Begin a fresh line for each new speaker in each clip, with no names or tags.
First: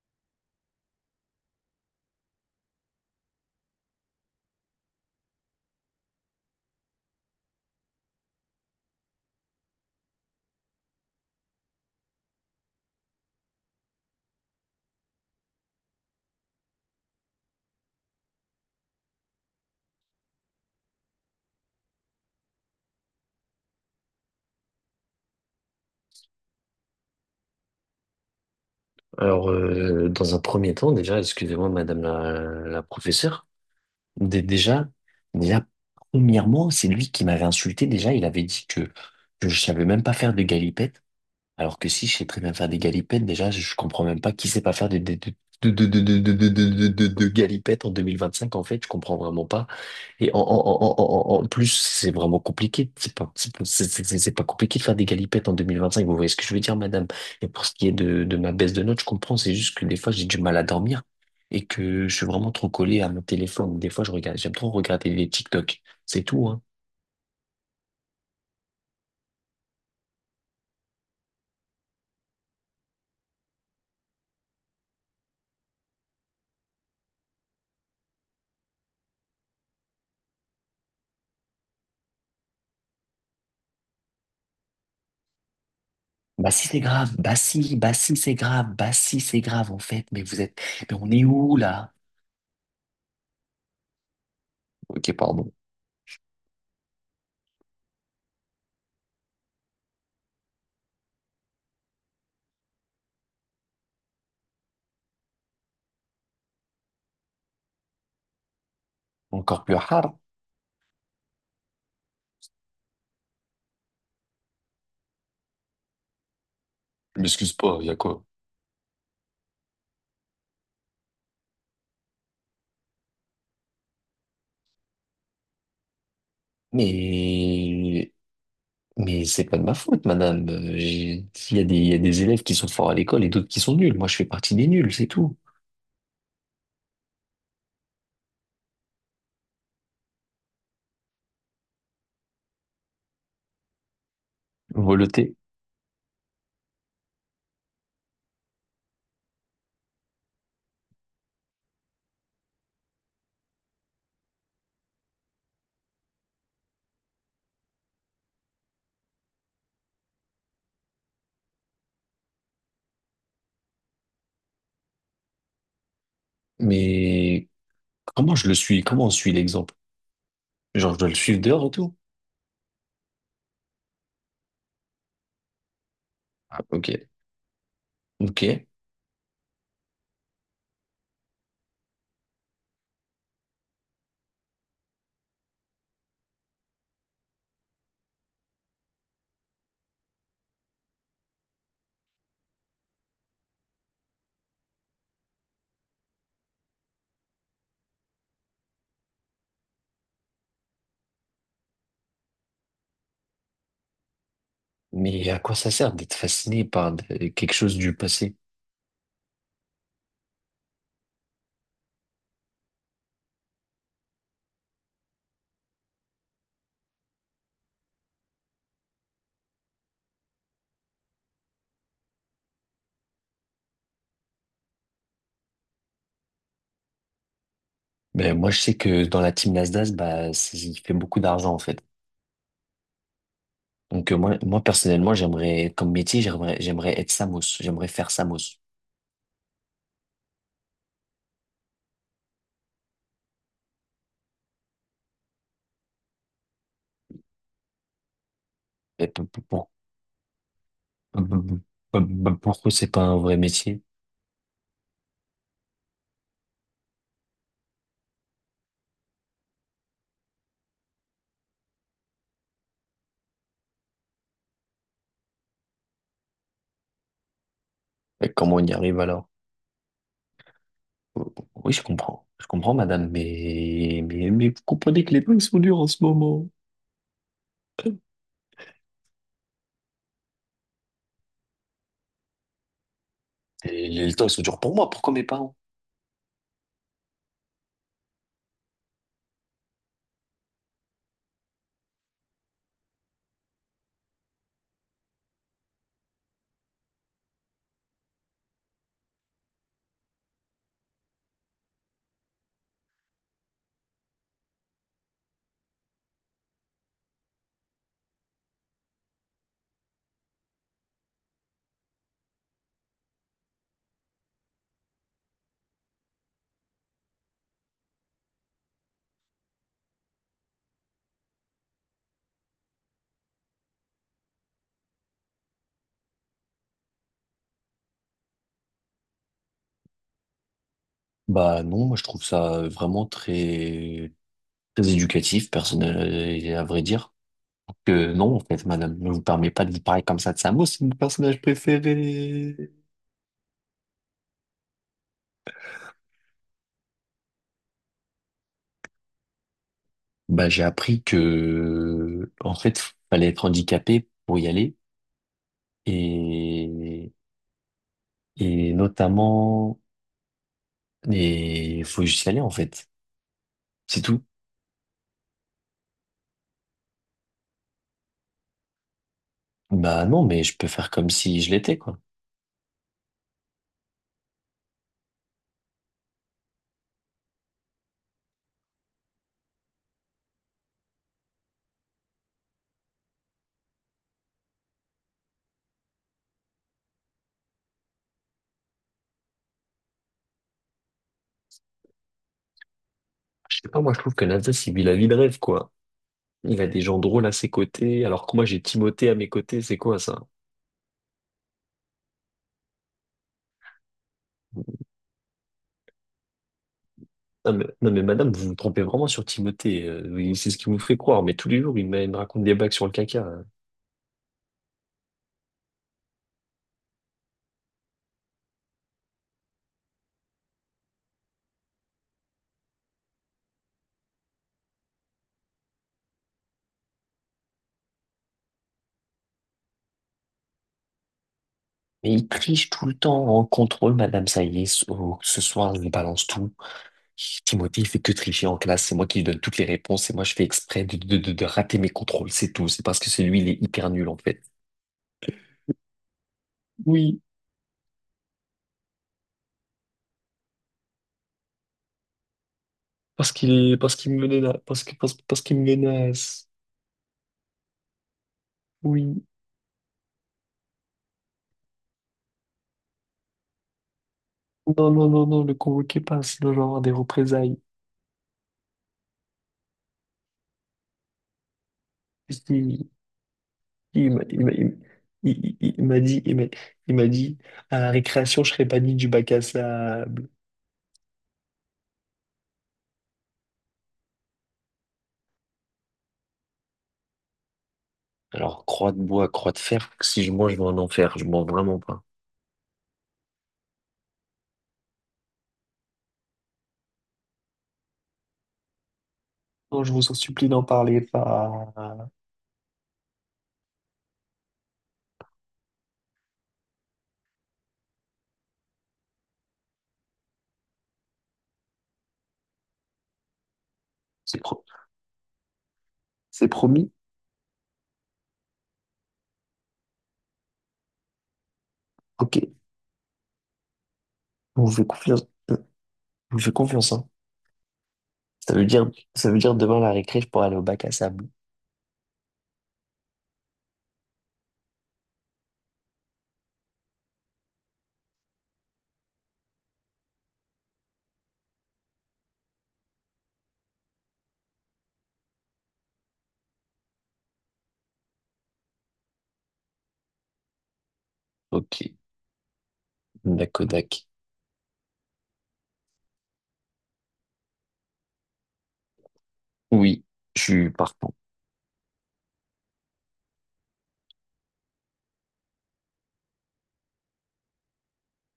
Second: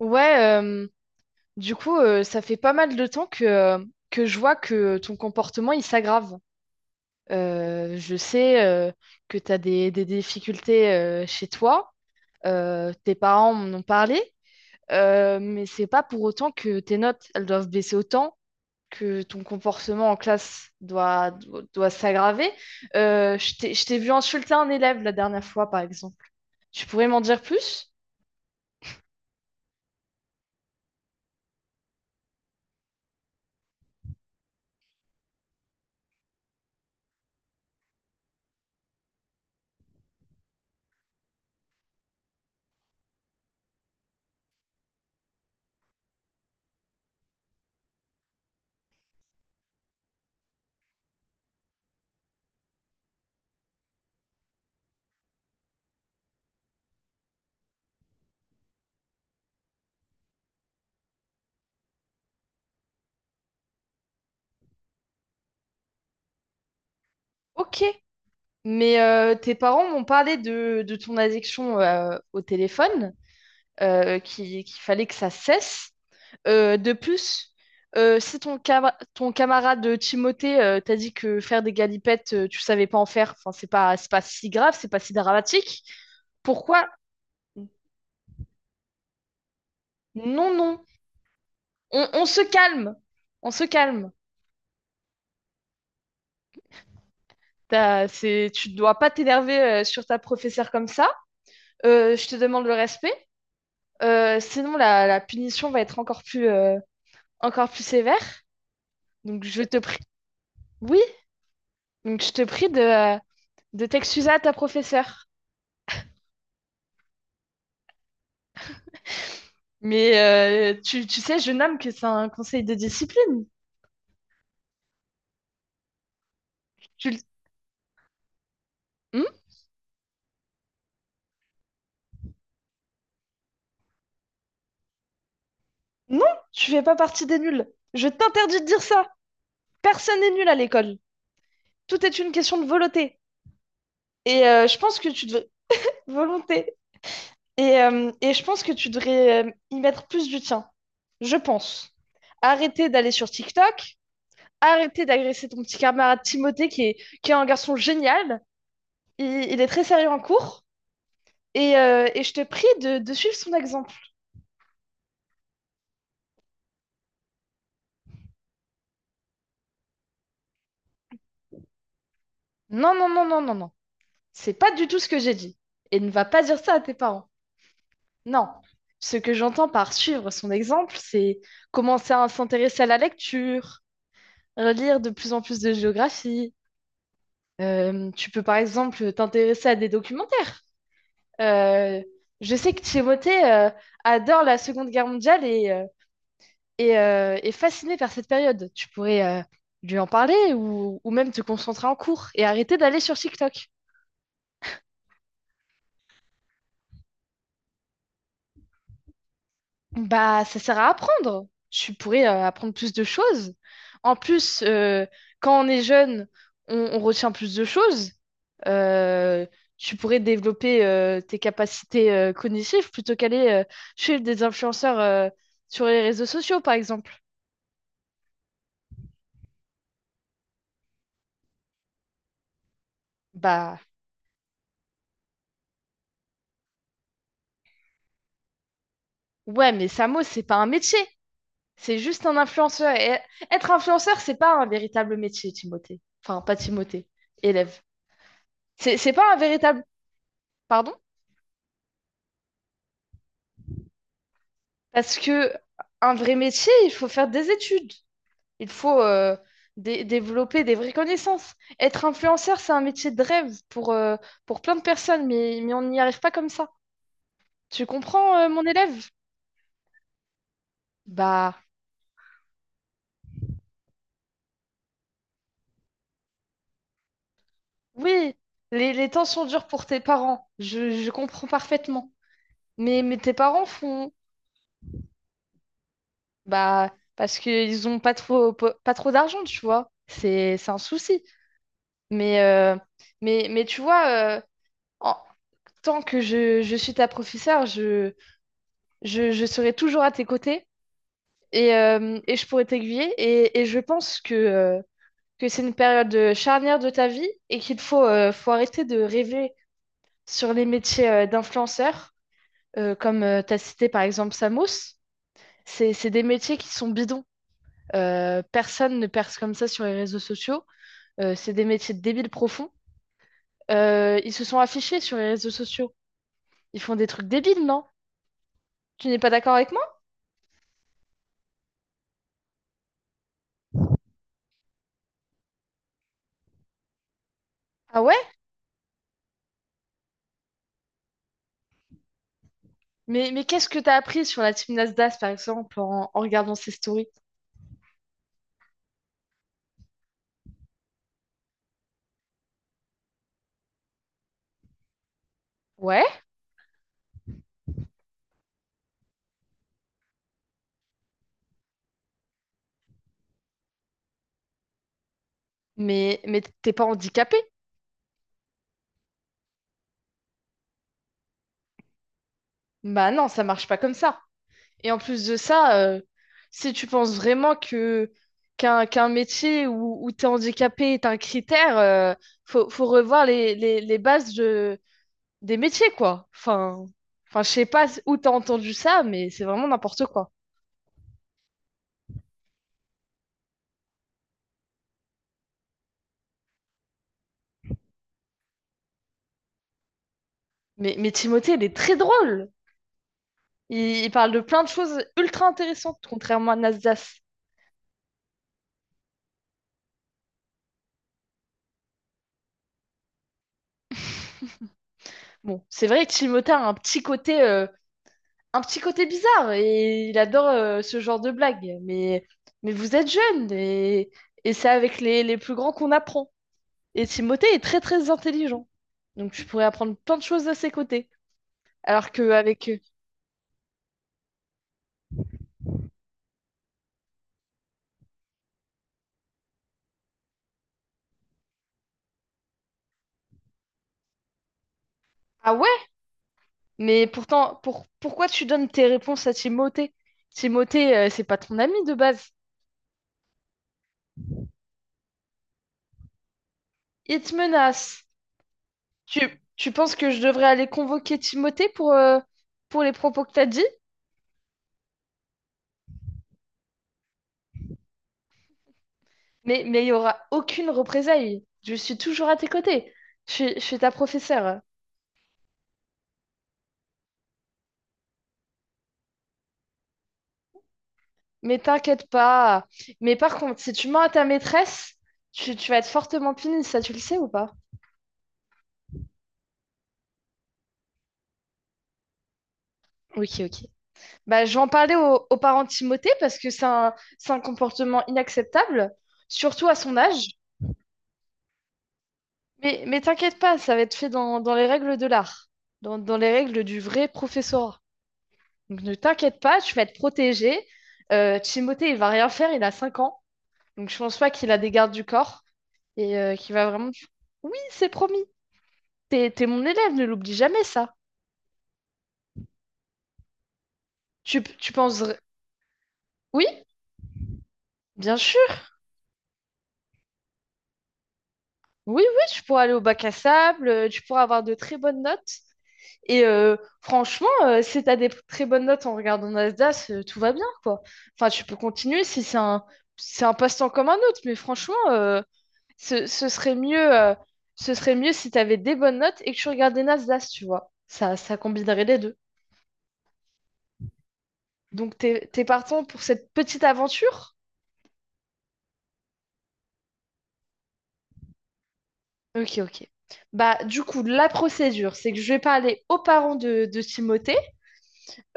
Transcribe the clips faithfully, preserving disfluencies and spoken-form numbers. Ouais, euh, du coup, euh, ça fait pas mal de temps que, euh, que je vois que ton comportement, il s'aggrave. Euh, je sais euh, que tu as des, des difficultés euh, chez toi, euh, tes parents m'en ont parlé, euh, mais c'est pas pour autant que tes notes, elles doivent baisser autant, que ton comportement en classe doit, doit, doit s'aggraver. Euh, je t'ai, je t'ai vu insulter un élève la dernière fois, par exemple. Tu pourrais m'en dire plus?
Alors, euh, dans un premier temps, déjà, excusez-moi, madame la, la professeure. Dé- déjà, déjà, Premièrement, c'est lui qui m'avait insulté. Déjà, il avait dit que, que je savais même pas faire de galipettes, alors que si, je sais très bien faire des galipettes. Déjà, je comprends même pas qui sait pas faire de, de, de, de, de, de, de, de, de, de- de- de galipettes en deux mille vingt-cinq, en fait. Je comprends vraiment pas. Et en, en, en, en, en en plus, c'est vraiment compliqué. C'est pas, c'est pas c'est- c'est- c'est pas compliqué de faire des galipettes en deux mille vingt-cinq. Vous voyez ce que je veux dire, madame? Et pour ce qui est de, de ma baisse de notes, je comprends. C'est juste que des fois, j'ai du mal à dormir et que je suis vraiment trop collé à mon téléphone. Des fois, je regarde, j'aime trop regarder les TikTok. C'est tout, hein.
Ok. Mais euh, tes parents m'ont parlé de, de ton addiction euh, au téléphone, euh, qui- qu'il fallait que ça cesse. Euh, de plus, euh, si ton, cama- ton camarade Timothée euh, t'a dit que faire des galipettes, euh, tu savais pas en faire, enfin, c'est pas, c'est pas si grave, c'est pas si dramatique,
Bah si, c'est
pourquoi?
grave. Bah si, bah si, c'est grave. Bah si, c'est grave, en fait. Mais vous
Non,
êtes,
non,
mais on est où, là?
on, on se calme, on se calme.
Ok, pardon.
T'as- c'est, tu ne dois pas t'énerver euh, sur ta professeure comme ça. Euh, je te demande le respect. Euh, sinon, la, la punition va être encore plus, euh, encore plus sévère. Donc je
Encore plus
te prie,
hard.
oui, donc je te prie de, de t'excuser à ta professeure.
M'excuse pas, il y a quoi?
Mais euh, tu, tu sais, je nomme que c'est un conseil de discipline. Tu le-
Mais
Hmm.
Mais c'est pas de ma faute, madame. Euh, j'ai- il y a des, il y a des élèves qui sont forts à l'école et d'autres qui sont nuls. Moi, je fais partie des nuls, c'est tout.
Non, tu fais pas partie des nuls. Je t'interdis de dire ça. Personne n'est nul à l'école. Tout est une question de volonté. Et euh, je pense que tu
Voleté.
devrais… Volonté. Et, euh, et je pense que tu devrais euh, y mettre plus du tien. Je pense. Arrêtez d'aller sur TikTok, arrêtez d'agresser ton petit camarade Timothée qui est, qui est un garçon génial. Il, il est très sérieux en cours et, euh, et je te prie de, de suivre son exemple.
Mais comment je le suis? Comment on suit l'exemple? Genre, je dois le suivre dehors et tout?
Non, non, non, non, non, non. C'est pas du tout ce que j'ai dit. Et ne va pas dire
Ah,
ça à
ok.
tes parents.
Ok.
Non. Ce que j'entends par suivre son exemple, c'est commencer à s'intéresser à la lecture, relire de plus en plus de géographie. Euh, tu peux par exemple t'intéresser à des documentaires. Euh, je sais que Timothée euh, adore la Seconde Guerre mondiale et, euh, et, euh, et fasciné par cette période. Tu pourrais euh, lui en parler ou, ou même te concentrer en cours et arrêter d'aller sur TikTok.
Mais à quoi ça sert d'être fasciné par de- quelque chose du passé?
Bah, ça sert à apprendre. Tu pourrais euh, apprendre plus de choses. En plus, euh, quand on est jeune, on, on retient plus de choses. Euh, tu pourrais développer euh, tes capacités euh, cognitives plutôt qu'aller euh, chez des influenceurs euh, sur les réseaux sociaux, par exemple.
Ben, moi, je sais que dans la team Nasdaq, bah, c'est- il fait beaucoup d'argent, en fait.
Bah,
Donc, euh, moi, moi, personnellement, j'aimerais, comme métier, j'aimerais, j'aimerais être Samos. J'aimerais faire Samos.
ouais, mais Samo, c'est pas un métier. C'est juste un influenceur. Et être influenceur, c'est pas un véritable métier, Timothée. Enfin, pas Timothée, élève. C'est,
Et
c'est
p-
pas un
p-
véritable. Pardon?
bah, bah, bah, bah, bah, pourquoi c'est pas un vrai métier?
Parce que un vrai métier, il faut faire des études. Il faut euh, dé- développer des vraies connaissances. Être influenceur, c'est un métier de rêve pour, euh, pour plein de personnes, mais, mais on n'y arrive pas comme ça. Tu
Et
comprends, euh,
comment
mon
on y arrive
élève?
alors? Euh,
Bah
Oui, je comprends. Je comprends, madame, mais, mais, mais vous comprenez que les temps, ils sont durs en ce moment.
oui, les, les temps sont durs pour tes parents. Je, je comprends parfaitement. Mais, mais tes parents
Et
font,
les temps, ils sont durs pour moi, pourquoi mes parents?
Bah, parce qu'ils ont pas trop, po- pas trop d'argent, tu vois. C'est, c'est un souci. Mais, euh, mais, mais tu vois, euh, en tant que je, je suis ta professeure, je, je, je serai toujours à tes côtés et, euh, et je pourrai t'aiguiller. Et, et je pense que, euh, que c'est une période charnière de ta vie et qu'il faut, euh, faut arrêter de rêver sur les métiers euh, d'influenceurs, euh, comme tu as cité par exemple Samos. C'est, c'est des métiers qui sont bidons. Euh, personne ne perce comme ça sur les réseaux sociaux. Euh, c'est des métiers de débiles profonds. Euh, ils se sont affichés sur les réseaux sociaux. Ils font des trucs débiles, non? Tu n'es pas d'accord avec moi?
Bah non, moi je trouve ça vraiment très, très éducatif, personnel, et à vrai dire.
Ah
Que
ouais?
non, en fait, madame, ne vous permet pas de vous parler comme ça de Samo, c'est mon personnage préféré.
Mais, mais qu'est-ce que t'as appris sur la team Nasdaq, par exemple, en, en regardant ses stories?
Bah, j'ai appris que, en fait, fallait être handicapé pour y aller.
Ouais,
Et, et notamment, il faut juste y aller, en fait. C'est tout.
mais, mais t'es pas handicapé?
Bah, non, mais je peux faire comme si je l'étais, quoi.
Bah non, ça marche pas comme ça. Et en plus de ça, euh, si tu penses vraiment que qu'un qu'un métier où, où t'es handicapé est un critère, euh, faut, faut revoir les, les, les bases de, des métiers, quoi. Enfin, enfin, je sais pas où t'as entendu ça, mais c'est vraiment n'importe quoi.
Je sais pas, moi, je trouve que Nasdaq, il vit la vie de rêve, quoi. Il a des gens drôles à ses côtés, alors que moi, j'ai Timothée à mes côtés, c'est quoi, ça?
Mais, mais Timothée, il est très drôle. Il, il parle de plein de choses ultra intéressantes, contrairement à Nasdas.
Non mais, non mais madame, vous vous trompez vraiment sur Timothée. Euh, oui, c'est ce qui vous fait croire. Mais tous les jours, il me, il me raconte des blagues sur le caca, hein.
Bon, c'est vrai que Timothée a un petit côté, euh, un petit côté bizarre et il adore euh, ce genre de blagues. Mais, mais vous êtes jeune et, et c'est avec les, les plus grands qu'on apprend. Et Timothée est très très intelligent. Donc tu pourrais apprendre plein de choses de ses côtés. Alors
Mais il triche
qu'avec…
tout le temps en contrôle, madame. Ça y est, ce ce soir, je lui balance tout. Timothée, il fait que tricher en classe. C'est moi qui lui donne toutes les réponses. Et moi, je fais exprès de, de, de, de rater mes contrôles. C'est tout. C'est parce que c'est lui, il est hyper nul, en fait.
Ah ouais? Mais
Oui,
pourtant, pour, pourquoi tu donnes tes réponses à Timothée? Timothée, euh, c'est pas ton ami de base.
parce qu'il est, parce qu'il me menace. Parce que, parce, parce qu'il me menace.
Il te menace. Tu,
Oui.
tu penses que je devrais aller convoquer Timothée pour, euh, pour les propos que t'as dit?
Non, non, non, non, le convoquez pas, sinon je vais avoir des représailles.
Mais, mais il n'y aura aucune représailles. Je suis toujours à tes
Si,
côtés. Je, suis- je suis ta
Il m'a il m'a-
professeure.
il- il- il- il m'a dit, il m'a il m'a dit, à la récréation, je serais pas dit du bac à sable.
Mais t'inquiète pas. Mais par contre, si tu mens à ta maîtresse, tu, tu vas être fortement punie, ça tu le sais ou pas?
Alors, croix de bois, croix de fer, si je mange, je vais en enfer. Je mens vraiment pas.
Ok, ok. Bah, je vais en parler aux, aux parents de Timothée parce que c'est un, c'est un comportement inacceptable, surtout à
Non, je-
son âge. Mais, mais t'inquiète pas, ça va être fait dans, dans les règles de l'art, dans, dans les règles du vrai professorat. Donc ne t'inquiète pas, tu vas être protégé. Euh, Timothée, il va rien faire, il a cinq ans. Donc je pense pas
c'est
qu'il a
pro-
des gardes du corps et euh,
c'est
qu'il va vraiment…
promis?
Oui, c'est promis. T'es, t'es mon élève, ne l'oublie jamais ça.
Ok,
Tu,
on
tu
vous fait
penses…
confiance. On vous fait
Oui,
confiance, hein.
bien
Ça
sûr.
veut dire, Ça veut dire demain à la récré, je pourrais aller au bac à sable.
Oui, oui, tu pourras aller au bac à sable, euh, tu pourras avoir de très bonnes notes. Et euh, franchement, euh, si tu as des très bonnes notes en regardant Nasdaq, euh, tout va bien, quoi. Enfin, tu peux continuer si c'est un, c'est un passe-temps comme un autre, mais franchement, euh, ce, ce serait mieux, euh, ce serait mieux si tu avais des bonnes notes et que tu regardais Nasdaq, tu vois. Ça, ça
Ok,
combinerait les deux.
Nakodak.
Donc, t'es, t'es partant pour cette petite aventure?
Oui, je suis partant.
Ok, ok. Bah, du coup, la procédure, c'est que je vais parler aux parents de, de Timothée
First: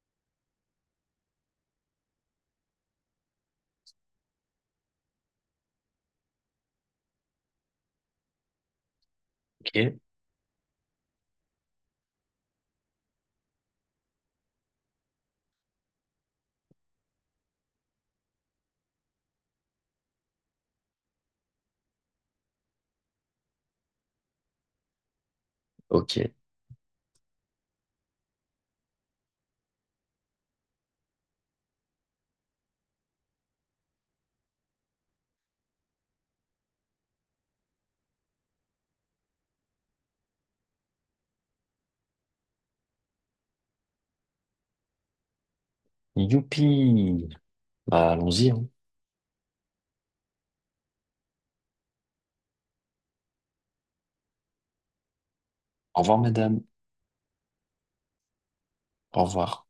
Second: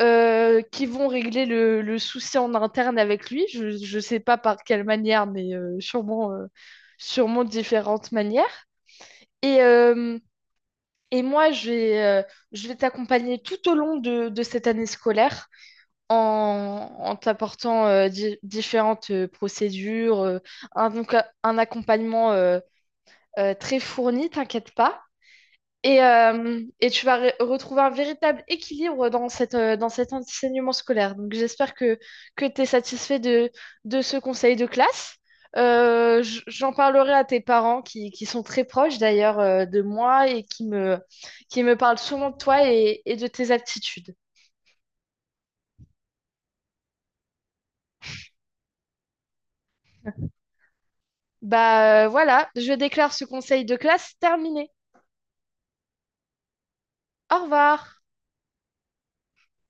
euh, qui vont régler le, le souci en interne avec lui. Je ne sais pas par quelle manière, mais euh, sûrement, euh, sûrement différentes manières. Et,
Ok,
euh, et moi, je vais, euh, je vais t'accompagner tout au long de, de cette année scolaire en, en t'apportant euh, di- différentes euh, procédures, euh, un, donc, un accompagnement euh, euh, très fourni, t'inquiète pas. Et,
ok.
euh, et tu vas re- retrouver un véritable équilibre dans cette, euh, dans cet enseignement scolaire. Donc j'espère que, que tu es satisfait de, de ce conseil de classe. Euh, j- j'en parlerai à tes parents qui, qui sont très proches d'ailleurs euh, de moi et qui me, qui me parlent souvent de toi et, et de tes aptitudes.
Youpi! Bah, allons-y, hein.
Bah euh, voilà, je déclare ce conseil de classe terminé.
Au revoir, madame.
Au revoir.
Au revoir.